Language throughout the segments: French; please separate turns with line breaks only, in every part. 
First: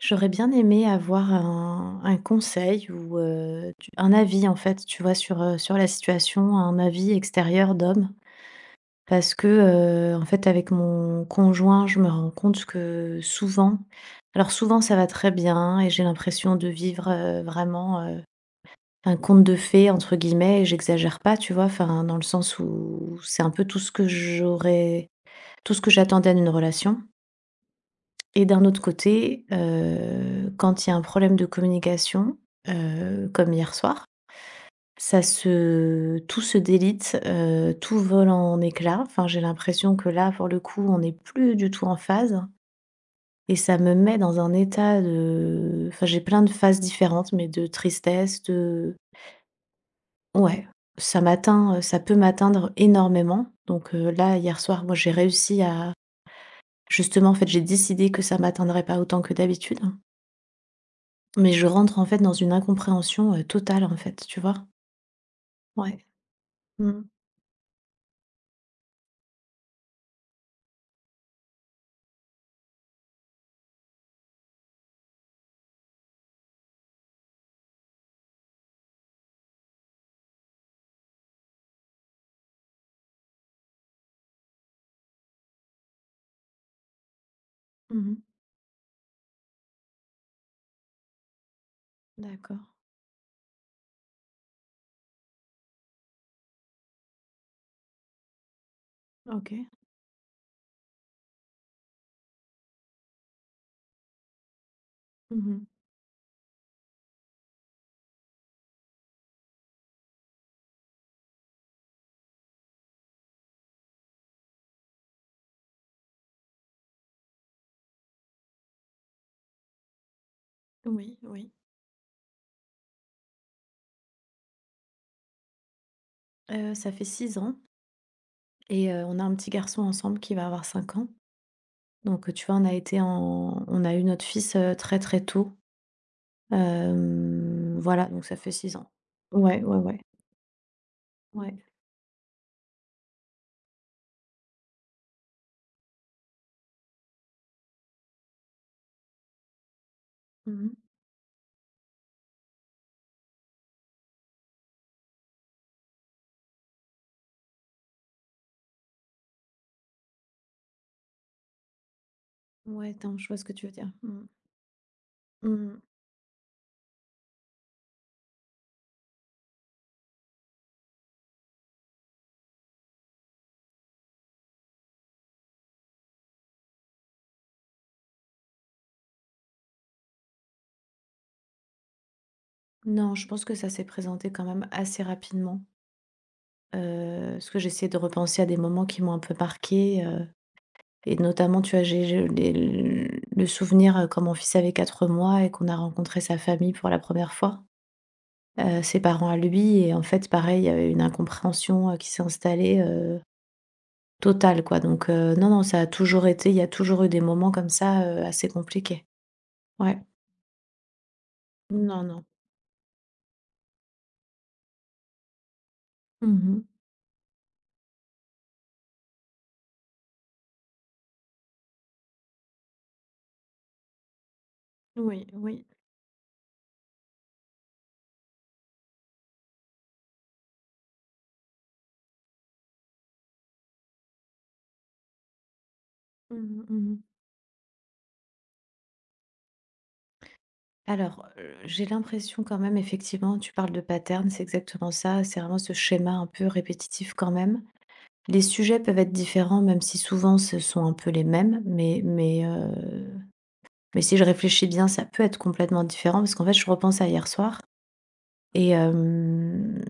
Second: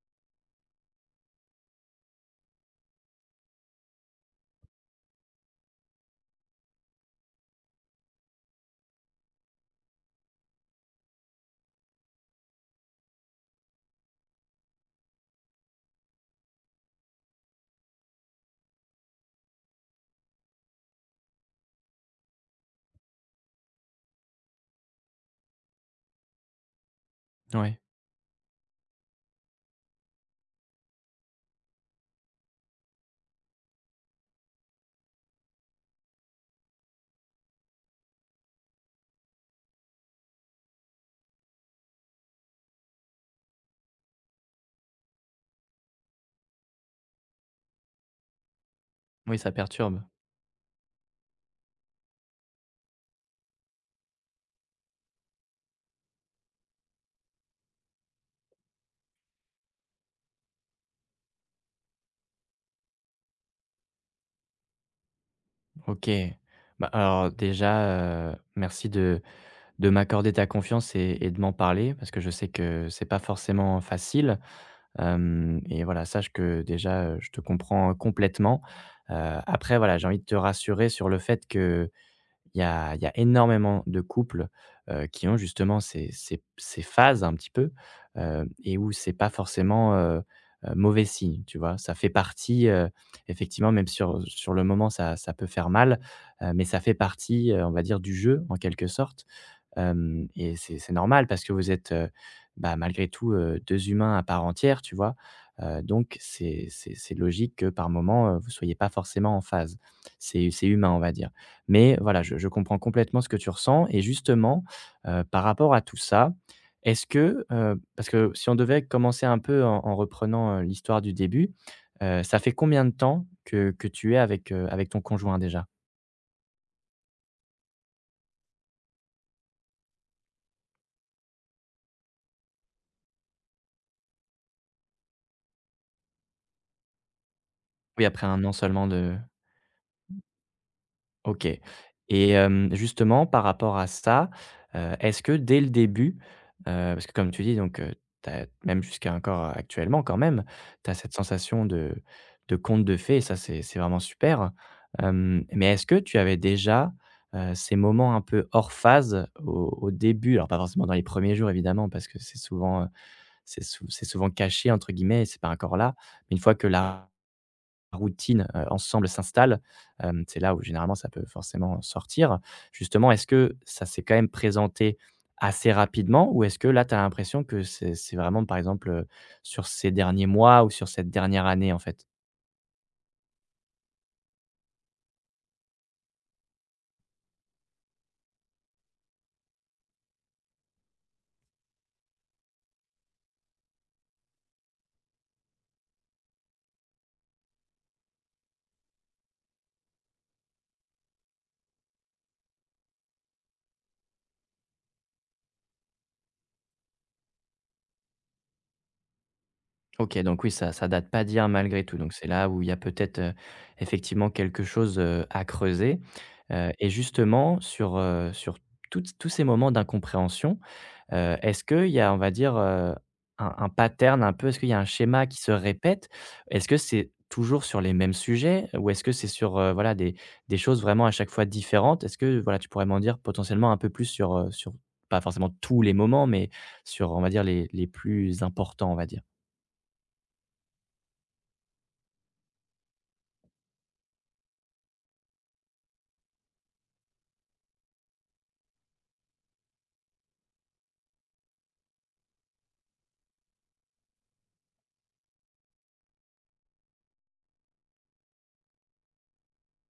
J'aurais bien aimé avoir un conseil ou, tu un avis en fait, tu vois? Sur, sur la situation, un avis extérieur d'homme. Parce que, en fait, avec mon conjoint, je me rends compte que souvent ça va très bien et j'ai l'impression de vivre, vraiment, un «conte de fées» entre guillemets et j'exagère pas, tu vois? Enfin, dans le sens où c'est un peu tout ce que j'attendais d'une relation.
Oui,
Et d'un autre côté, quand il y a un problème de communication, comme hier soir, ça se tout se délite, tout vole en éclats. Enfin, j'ai l'impression que là, pour le coup, on n'est plus du tout en phase et ça me met dans un état de enfin, j'ai plein de phases différentes, mais de tristesse, de
oui, ça perturbe.
ouais, ça m'atteint, ça peut m'atteindre énormément. Donc, là, hier soir, moi, j'ai réussi à justement, en fait, j'ai décidé que ça m'atteindrait pas autant que d'habitude. Mais je rentre, en fait, dans une incompréhension, totale, en fait, tu vois? Ouais.
OK. Bah,
Mmh mh.
alors déjà, merci de m'accorder ta confiance et de m'en parler parce que je sais que c'est pas forcément facile. Hem, et voilà, sache que déjà, je te comprends complètement. Heu, Après voilà, j'ai envie de te rassurer sur le fait que il y a énormément de couples, qui ont justement ces phases un petit peu,
Mmh.
et où c'est pas forcément, mauvais signe, tu vois? Ça fait
D'accord.
partie, effectivement, même sur le moment, ça peut faire mal, mais ça fait partie, on va dire, du jeu en quelque sorte.
OK.
Hem, et c'est normal parce que vous êtes, bah, malgré tout, 2 humains à part entière, tu vois?
Mmh.
Donc c'est c'est logique que par moment, vous soyez pas forcément en phase. C'est humain, on va dire. Mais voilà, je comprends complètement ce que tu ressens. Et justement, par rapport à tout ça, est-ce que, parce que si on devait commencer un peu en reprenant, l'histoire du
Oui,
début,
oui.
ça fait combien de temps que tu es avec, avec ton conjoint déjà?
Ça fait six ans et on a un petit garçon ensemble qui va avoir 5 ans. Donc, tu vois, on a eu notre fils, très, très tôt. Hem,
Oui,
voilà, donc
après
ça
un an
fait 6
seulement
ans.
de
Ouais, ouais, ouais.
OK.
Ouais.
Et hem, justement par rapport à ça, est-ce que dès le début, parce que comme tu dis donc, tu même jusqu'à encore actuellement quand même,
Mmh.
tu as cette sensation de conte de fées et ça c'est vraiment super. Hem, mais est-ce que tu avais déjà, ces moments un peu hors phase au début? Alors pas forcément dans les premiers jours évidemment parce que c'est souvent,
Ouais, attends, je vois ce que tu veux dire.
c'est
Mmh.
souvent «caché» entre guillemets et c'est pas encore
Mmh.
là. Mais une fois que la routine, ensemble s'installe, hem, c'est là où généralement ça peut forcément sortir. Justement, est-ce que ça s'est quand même présenté assez rapidement, ou est-ce que là, tu as l'impression que c'est vraiment par exemple, sur ces derniers mois ou sur cette dernière année, en fait?
Non, je pense que ça s'est présenté quand même assez rapidement, parce que j'essaie de repenser à des moments qui m'ont un peu marquée, et notamment, tu vois, j'ai les le souvenir, quand mon fils avait 4 mois et qu'on a rencontré sa famille pour la première fois, ses parents à lui et en fait, pareil, il y avait une incompréhension, qui s'est installée, totale, quoi. Donc, non, non, ça a toujours été il y a toujours eu des moments comme ça, assez compliqués. Ouais.
OK, donc oui, ça date pas d'hier malgré tout,
Non,
donc
non.
c'est là où il y a peut-être, effectivement quelque chose, à creuser,
Mmh.
et justement sur, toutes tous ces moments d'incompréhension. Est-ce qu'il y a, on va dire, un pattern un peu? Est-ce qu'il y a un
Oui,
schéma qui se
oui.
répète? Est-ce que c'est toujours sur les mêmes sujets? Ou est-ce que c'est sur, voilà, des choses vraiment à chaque fois différentes? Est-ce que, voilà, tu pourrais m'en dire potentiellement un peu plus sur, sur pas forcément tous les moments,
Mmh
mais
mh, mmh.
sur, on va dire, les plus importants, on va dire?
Alors, j'ai l'impression quand même effectivement, tu parles de pattern, c'est exactement ça, c'est vraiment ce schéma un peu répétitif quand même. Les sujets peuvent être différents, même si souvent ce sont un peu les mêmes, mais si je réfléchis bien, ça peut être complètement différent parce qu'en fait, je repense à hier soir et hem,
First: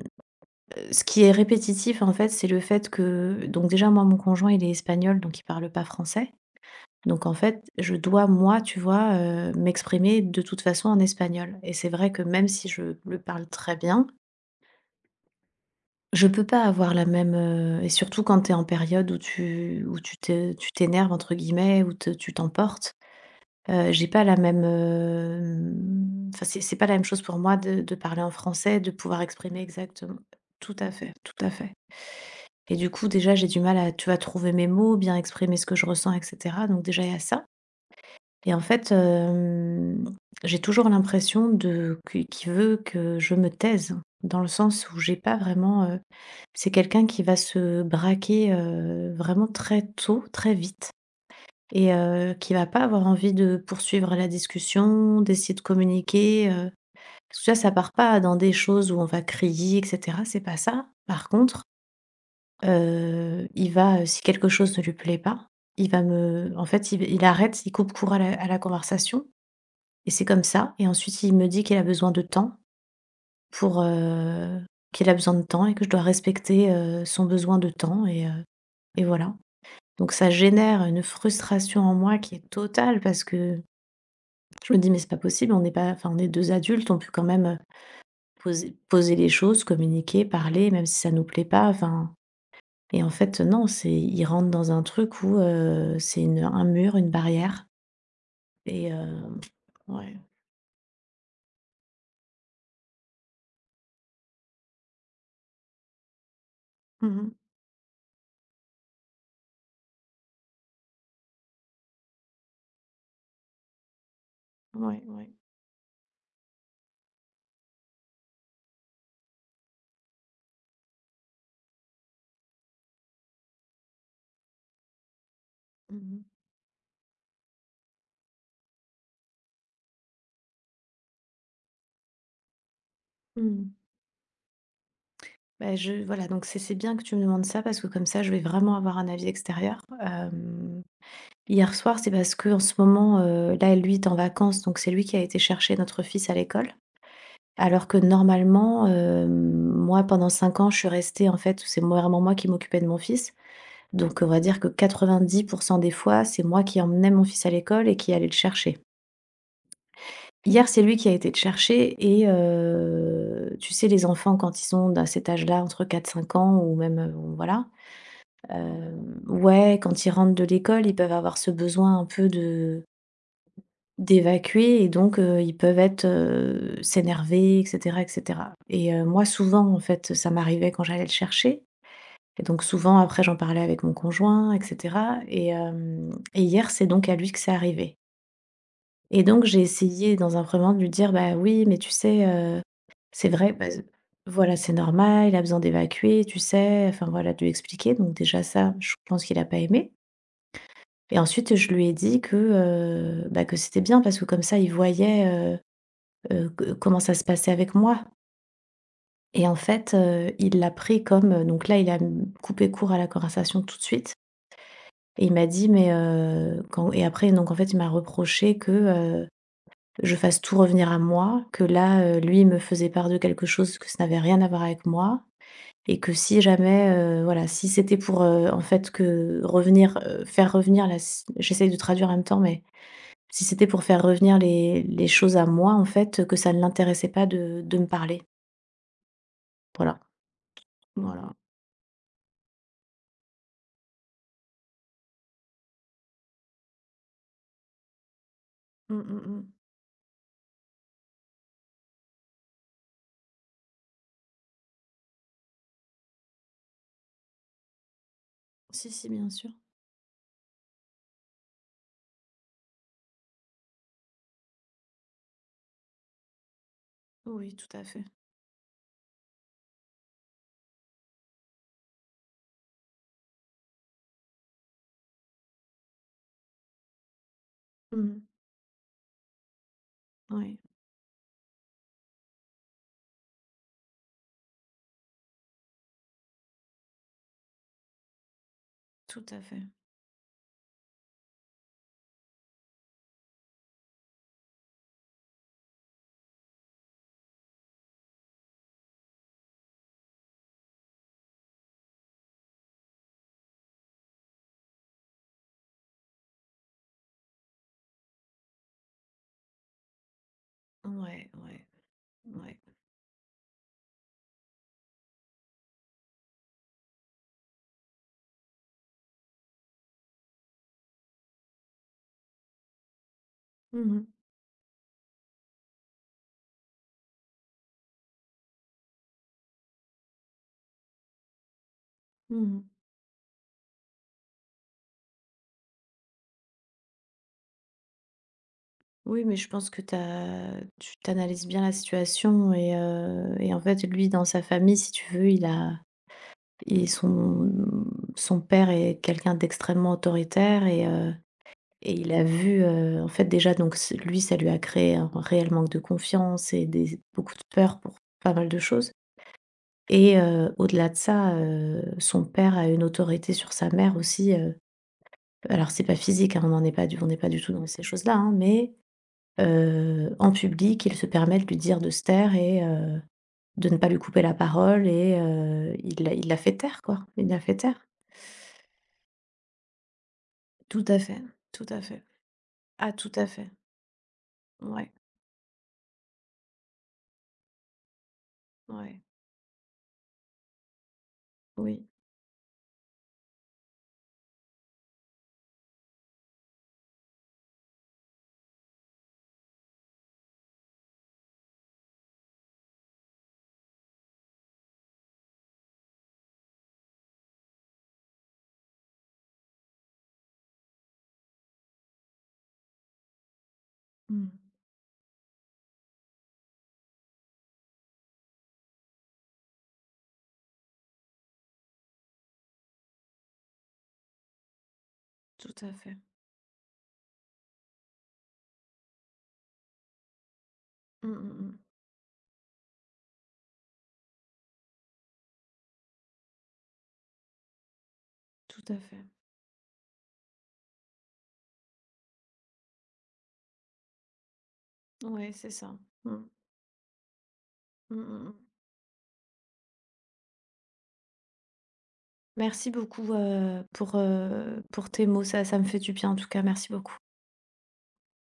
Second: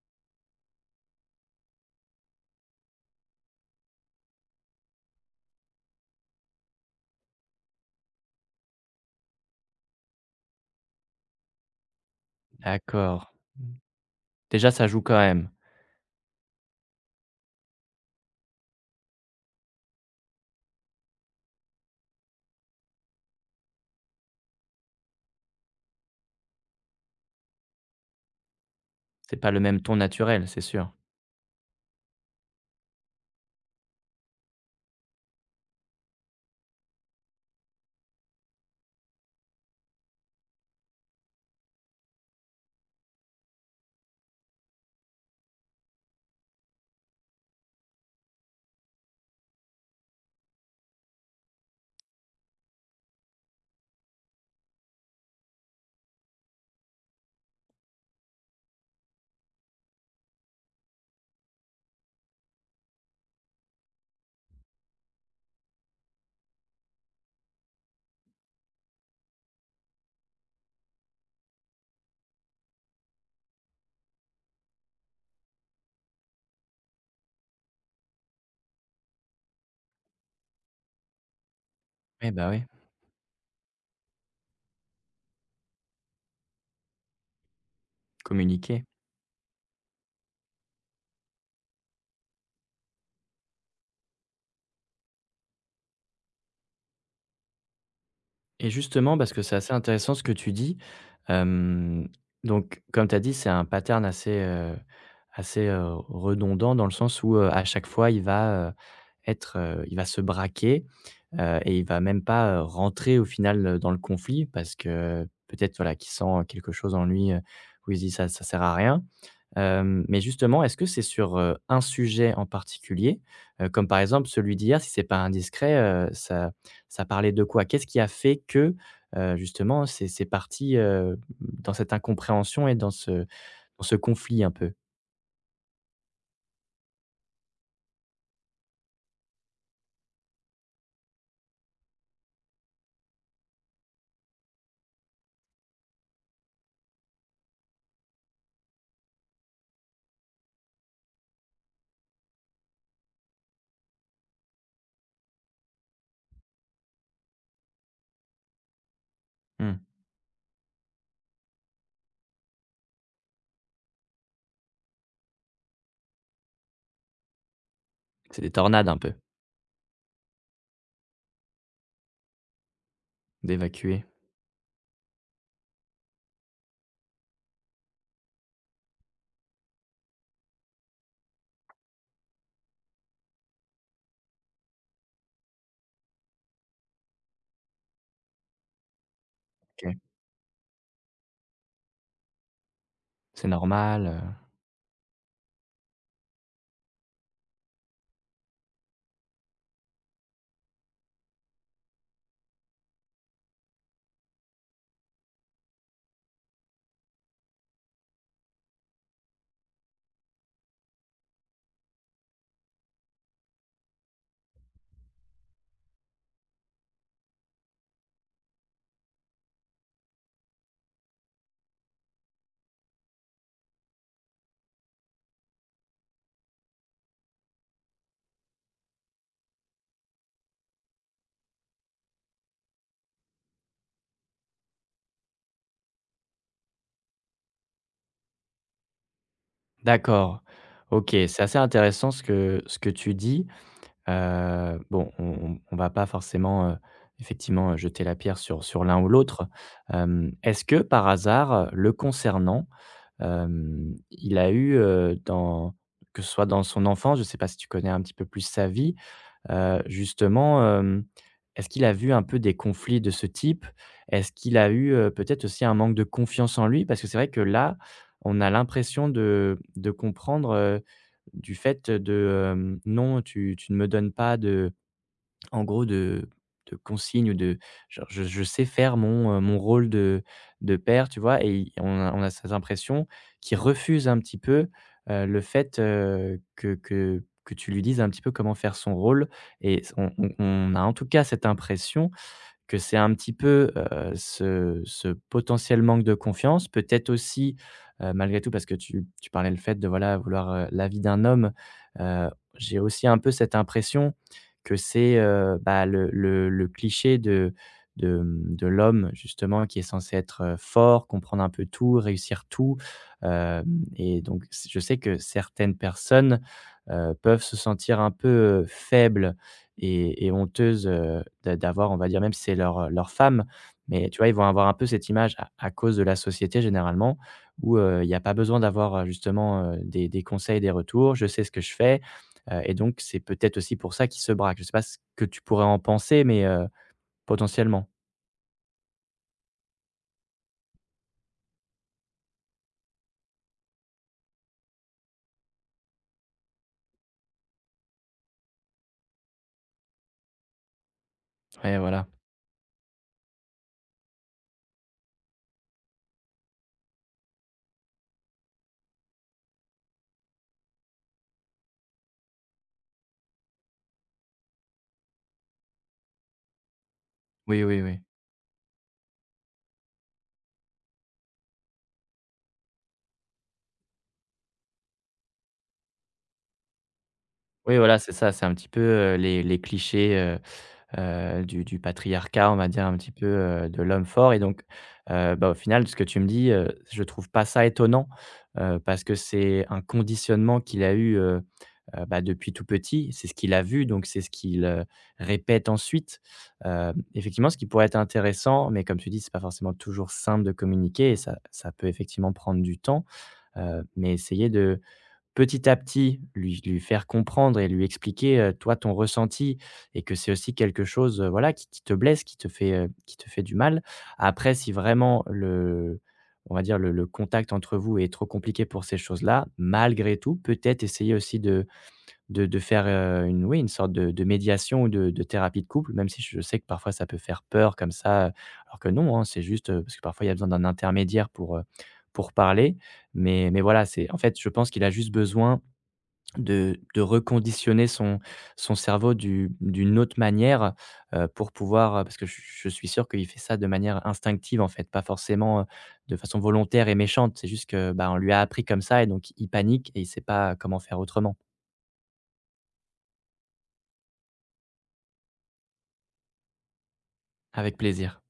ce qui est répétitif, en fait, c'est le fait que donc déjà, moi, mon conjoint, il est espagnol, donc il parle pas français. Donc en fait, je dois, moi, tu vois, m'exprimer de toute façon en espagnol et c'est vrai que même si je le
D'accord.
parle très bien,
Déjà, ça joue quand même.
je peux pas avoir la même, et surtout quand tu es en période où tu «t'énerves» entre guillemets, où te tu t'emportes, j'ai pas la même, enfin, c'est pas la même chose pour moi de parler en français, de pouvoir
C'est pas le
exprimer
même ton
exactement
naturel, c'est sûr.
tout à fait et du coup, déjà, j'ai du mal à, tu vas trouver mes mots, bien exprimer ce que je ressens et cetera donc déjà, il y a ça. Et en fait, hem, j'ai toujours l'impression de qui qu'il veut que je me taise, dans le sens où j'ai pas vraiment, c'est quelqu'un qui va se braquer, vraiment très tôt, très vite et qui va pas avoir envie de poursuivre la discussion, d'essayer de communiquer, parce que tu ça part pas dans des choses où on va crier et cetera, c'est pas ça. Par contre, il va, si quelque chose ne lui plaît pas, il va me en fait, il arrête, il coupe court à la conversation et c'est comme ça et ensuite il me dit qu'il a besoin de temps pour, qu'il a besoin de temps et que je dois respecter, son besoin de temps et voilà. Donc ça génère une frustration en moi
Eh,
qui
bah,
est
oui,
totale parce que je me dis: «Mais c'est pas possible, on est pas enfin on est 2 adultes, on peut quand même,
communiquer.
poser les choses, communiquer, parler même si ça nous plaît pas», enfin et en fait non, c'est il rentre dans un truc où, c'est une un mur, une barrière
Et
et
justement,
heu,
parce que c'est assez intéressant
ouais.
ce que tu dis. Hem, donc comme tu as dit, c'est un pattern assez, redondant dans le sens
Mmh.
où, à chaque fois, il va, il va se braquer. Et il va même pas, rentrer au final, dans le conflit parce
Ouais,
que
ouais.
peut-être, voilà, qu'il sent, quelque chose en lui, où il se dit: Ça sert à rien». Hem, mais justement, est-ce que c'est sur, un sujet en particulier? Comme par exemple celui d'hier, si c'est pas indiscret,
Mmh
heu,
mh.
ça ça parlait de quoi? Qu'est-ce qui a fait que, justement c'est parti, dans cette incompréhension et dans ce
Mmh.
conflit un peu?
Bah, je voilà, donc c'est bien que tu me demandes ça parce que comme ça, je vais vraiment avoir un avis extérieur. Hem, hier soir, c'est parce que en ce moment, là, lui est en vacances, donc c'est lui qui a été chercher notre fils à l'école. Alors que normalement, hem, moi, pendant 5 ans, je suis restée en fait, c'est moi vraiment moi qui m'occupais de mon fils. Donc on va dire que 90 des fois, c'est moi qui emmenais mon fils à l'école et qui allais le chercher.
Mmh,
Hier, c'est lui qui a été le chercher et tu sais, les enfants, quand ils sont à cet âge-là, entre quatre cinq ans ou même, voilà,
c'est des tornades un peu,
hem, ouais, quand ils rentrent de l'école, ils peuvent avoir ce besoin un peu de
d'évacuer.
d'évacuer et donc ils peuvent être, s'énerver et cetera moi souvent, en fait, ça m'arrivait quand j'allais le chercher et donc souvent après j'en parlais avec mon conjoint et cetera et hem et hier, c'est donc à lui que c'est arrivé et donc j'ai
OK,
essayé dans un premier temps de lui dire: «Bah, oui, mais tu sais, c'est
c'est
vrai, bah,
normal,
voilà, c'est normal, il a besoin d'évacuer, tu sais», enfin voilà, de lui expliquer donc déjà ça, je pense qu'il a pas aimé. Et ensuite, je lui ai dit que, bah, que c'était bien parce que comme ça, il voyait, heu que comment ça se passait avec moi et en fait, il l'a pris comme, donc là, il a, coupé court à la conversation tout de suite et il m'a dit: «Mais,» quand et après donc en fait, il m'a reproché que, je fasse tout revenir à moi, que là, lui, il me faisait part de quelque chose que ça n'avait rien à voir avec moi et que si jamais, voilà, si c'était pour, en fait, que revenir, faire revenir la si, j'essaye de traduire en même temps, mais si c'était pour faire revenir les choses à moi, en fait, que ça ne l'intéressait pas de me parler. Voilà,
D'accord. OK,
voilà.
c'est assez intéressant ce que tu dis. Bon, on va pas forcément, effectivement, jeter la pierre sur l'un
Mmh
ou
mh mh.
l'autre. Hem, est-ce que par hasard, le concernant, hem, il a eu, dans que ce soit dans son enfance, je sais pas si tu connais un petit peu plus sa
Si,
vie.
si, bien sûr.
Justement, hem, est-ce qu'il a vu un peu des conflits de ce type? Est-ce qu'il a eu, peut-être aussi un manque de confiance en lui? Parce que c'est vrai que
Oui, tout
là,
à fait.
on a l'impression de comprendre, du fait de, hem: «Non, tu ne me donnes pas de», en gros de consignes ou de
Mmh
genre
mh.
je sais faire mon, mon rôle de
Ouais,
père, tu vois? Et i on a cette impression qu'il refuse un petit peu, le fait, que tu lui dises un petit peu comment faire son
tout
rôle,
à fait.
et on a en tout cas cette impression que c'est un petit peu, ce potentiel manque de confiance, peut-être aussi, malgré tout parce que tu parlais le fait de, voilà, vouloir, l'avis d'un homme. heu, j'ai aussi un peu cette impression que c'est, bah, le cliché de de l'homme justement qui est censé être, fort,
Ouais,
comprendre un peu
ouais,
tout, réussir
ouais.
tout. Hem, et donc s je sais que certaines personnes, peuvent se sentir un peu, faibles, et honteuses, d'avoir, on va dire, même si c'est leur, leur femme,
Mmh mh.
mais tu vois, ils vont avoir un peu cette image à cause de la société généralement où, il y a pas besoin d'avoir, justement, des conseils, des retours. Je sais ce que je fais,
Mmh.
et donc c'est peut-être aussi pour ça qu'ils se braquent. Je sais pas ce que tu pourrais en penser, mais potentiellement?
Oui, mais je pense que t'as tu tu bien la situation et en fait, lui, dans sa famille, si tu veux, il a et son son père est quelqu'un d'extrêmement autoritaire
Ouais,
et
voilà.
il a vu, en fait déjà donc c lui ça lui a créé un réel manque de confiance et des beaucoup de peur pour pas mal de choses et au-delà de ça, son père a une autorité sur sa mère aussi, alors c'est pas physique, hein, on n'est pas du tout
Oui,
dans
oui,
ces
oui.
choses-là, hein, mais en public, il se permet de lui dire de se taire et de ne pas lui couper la parole et il l'a fait taire quoi, il l'a fait
Oui,
taire.
voilà, c'est ça, c'est un petit peu, les clichés,
Tout à fait,
du
tout à fait.
patriarcat, on va dire
Ah,
un petit
tout à
peu,
fait.
de l'homme fort. Et donc
Ouais,
bah, au final, ce que tu me dis, je trouve pas ça étonnant,
ouais,
parce que c'est un conditionnement qu'il a eu,
oui.
bah, depuis tout petit. C'est ce qu'il a vu, donc c'est ce qu'il, répète ensuite. Hem, effectivement, ce qui pourrait être intéressant, mais comme tu dis, c'est pas forcément toujours simple de communiquer et ça peut effectivement prendre du temps, mais essayer de petit à petit lui faire comprendre et lui expliquer, toi, ton ressenti, et que c'est aussi quelque chose, voilà, qui te blesse, qui te fait du mal.
Mmh.
Après, si vraiment le on va dire le contact entre vous est trop compliqué pour ces choses-là, malgré tout, peut-être essayer aussi de faire, une oui, une sorte de médiation ou de
Tout
thérapie de
à
couple,
fait.
même si je sais que parfois ça peut faire peur comme ça, alors que non, hein, c'est juste, parce que parfois il y a besoin d'un
Mmh
intermédiaire
mh, mmh.
pour parler. Mais voilà, c'est en fait, je pense qu'il a juste besoin de reconditionner son
Tout à fait.
cerveau du d'une autre manière, pour pouvoir, parce que je suis sûr qu'il fait ça de manière instinctive, en fait, pas
Ouais, c'est
forcément,
ça.
de
Mmh.
façon volontaire et méchante. C'est juste que,
Mmh
bah, on
mh,
lui
mmh.
a appris comme ça et donc il panique et il sait pas comment faire autrement.
Merci beaucoup, pour tes mots. Ça ça me fait du bien en tout cas. Merci beaucoup.
Avec plaisir.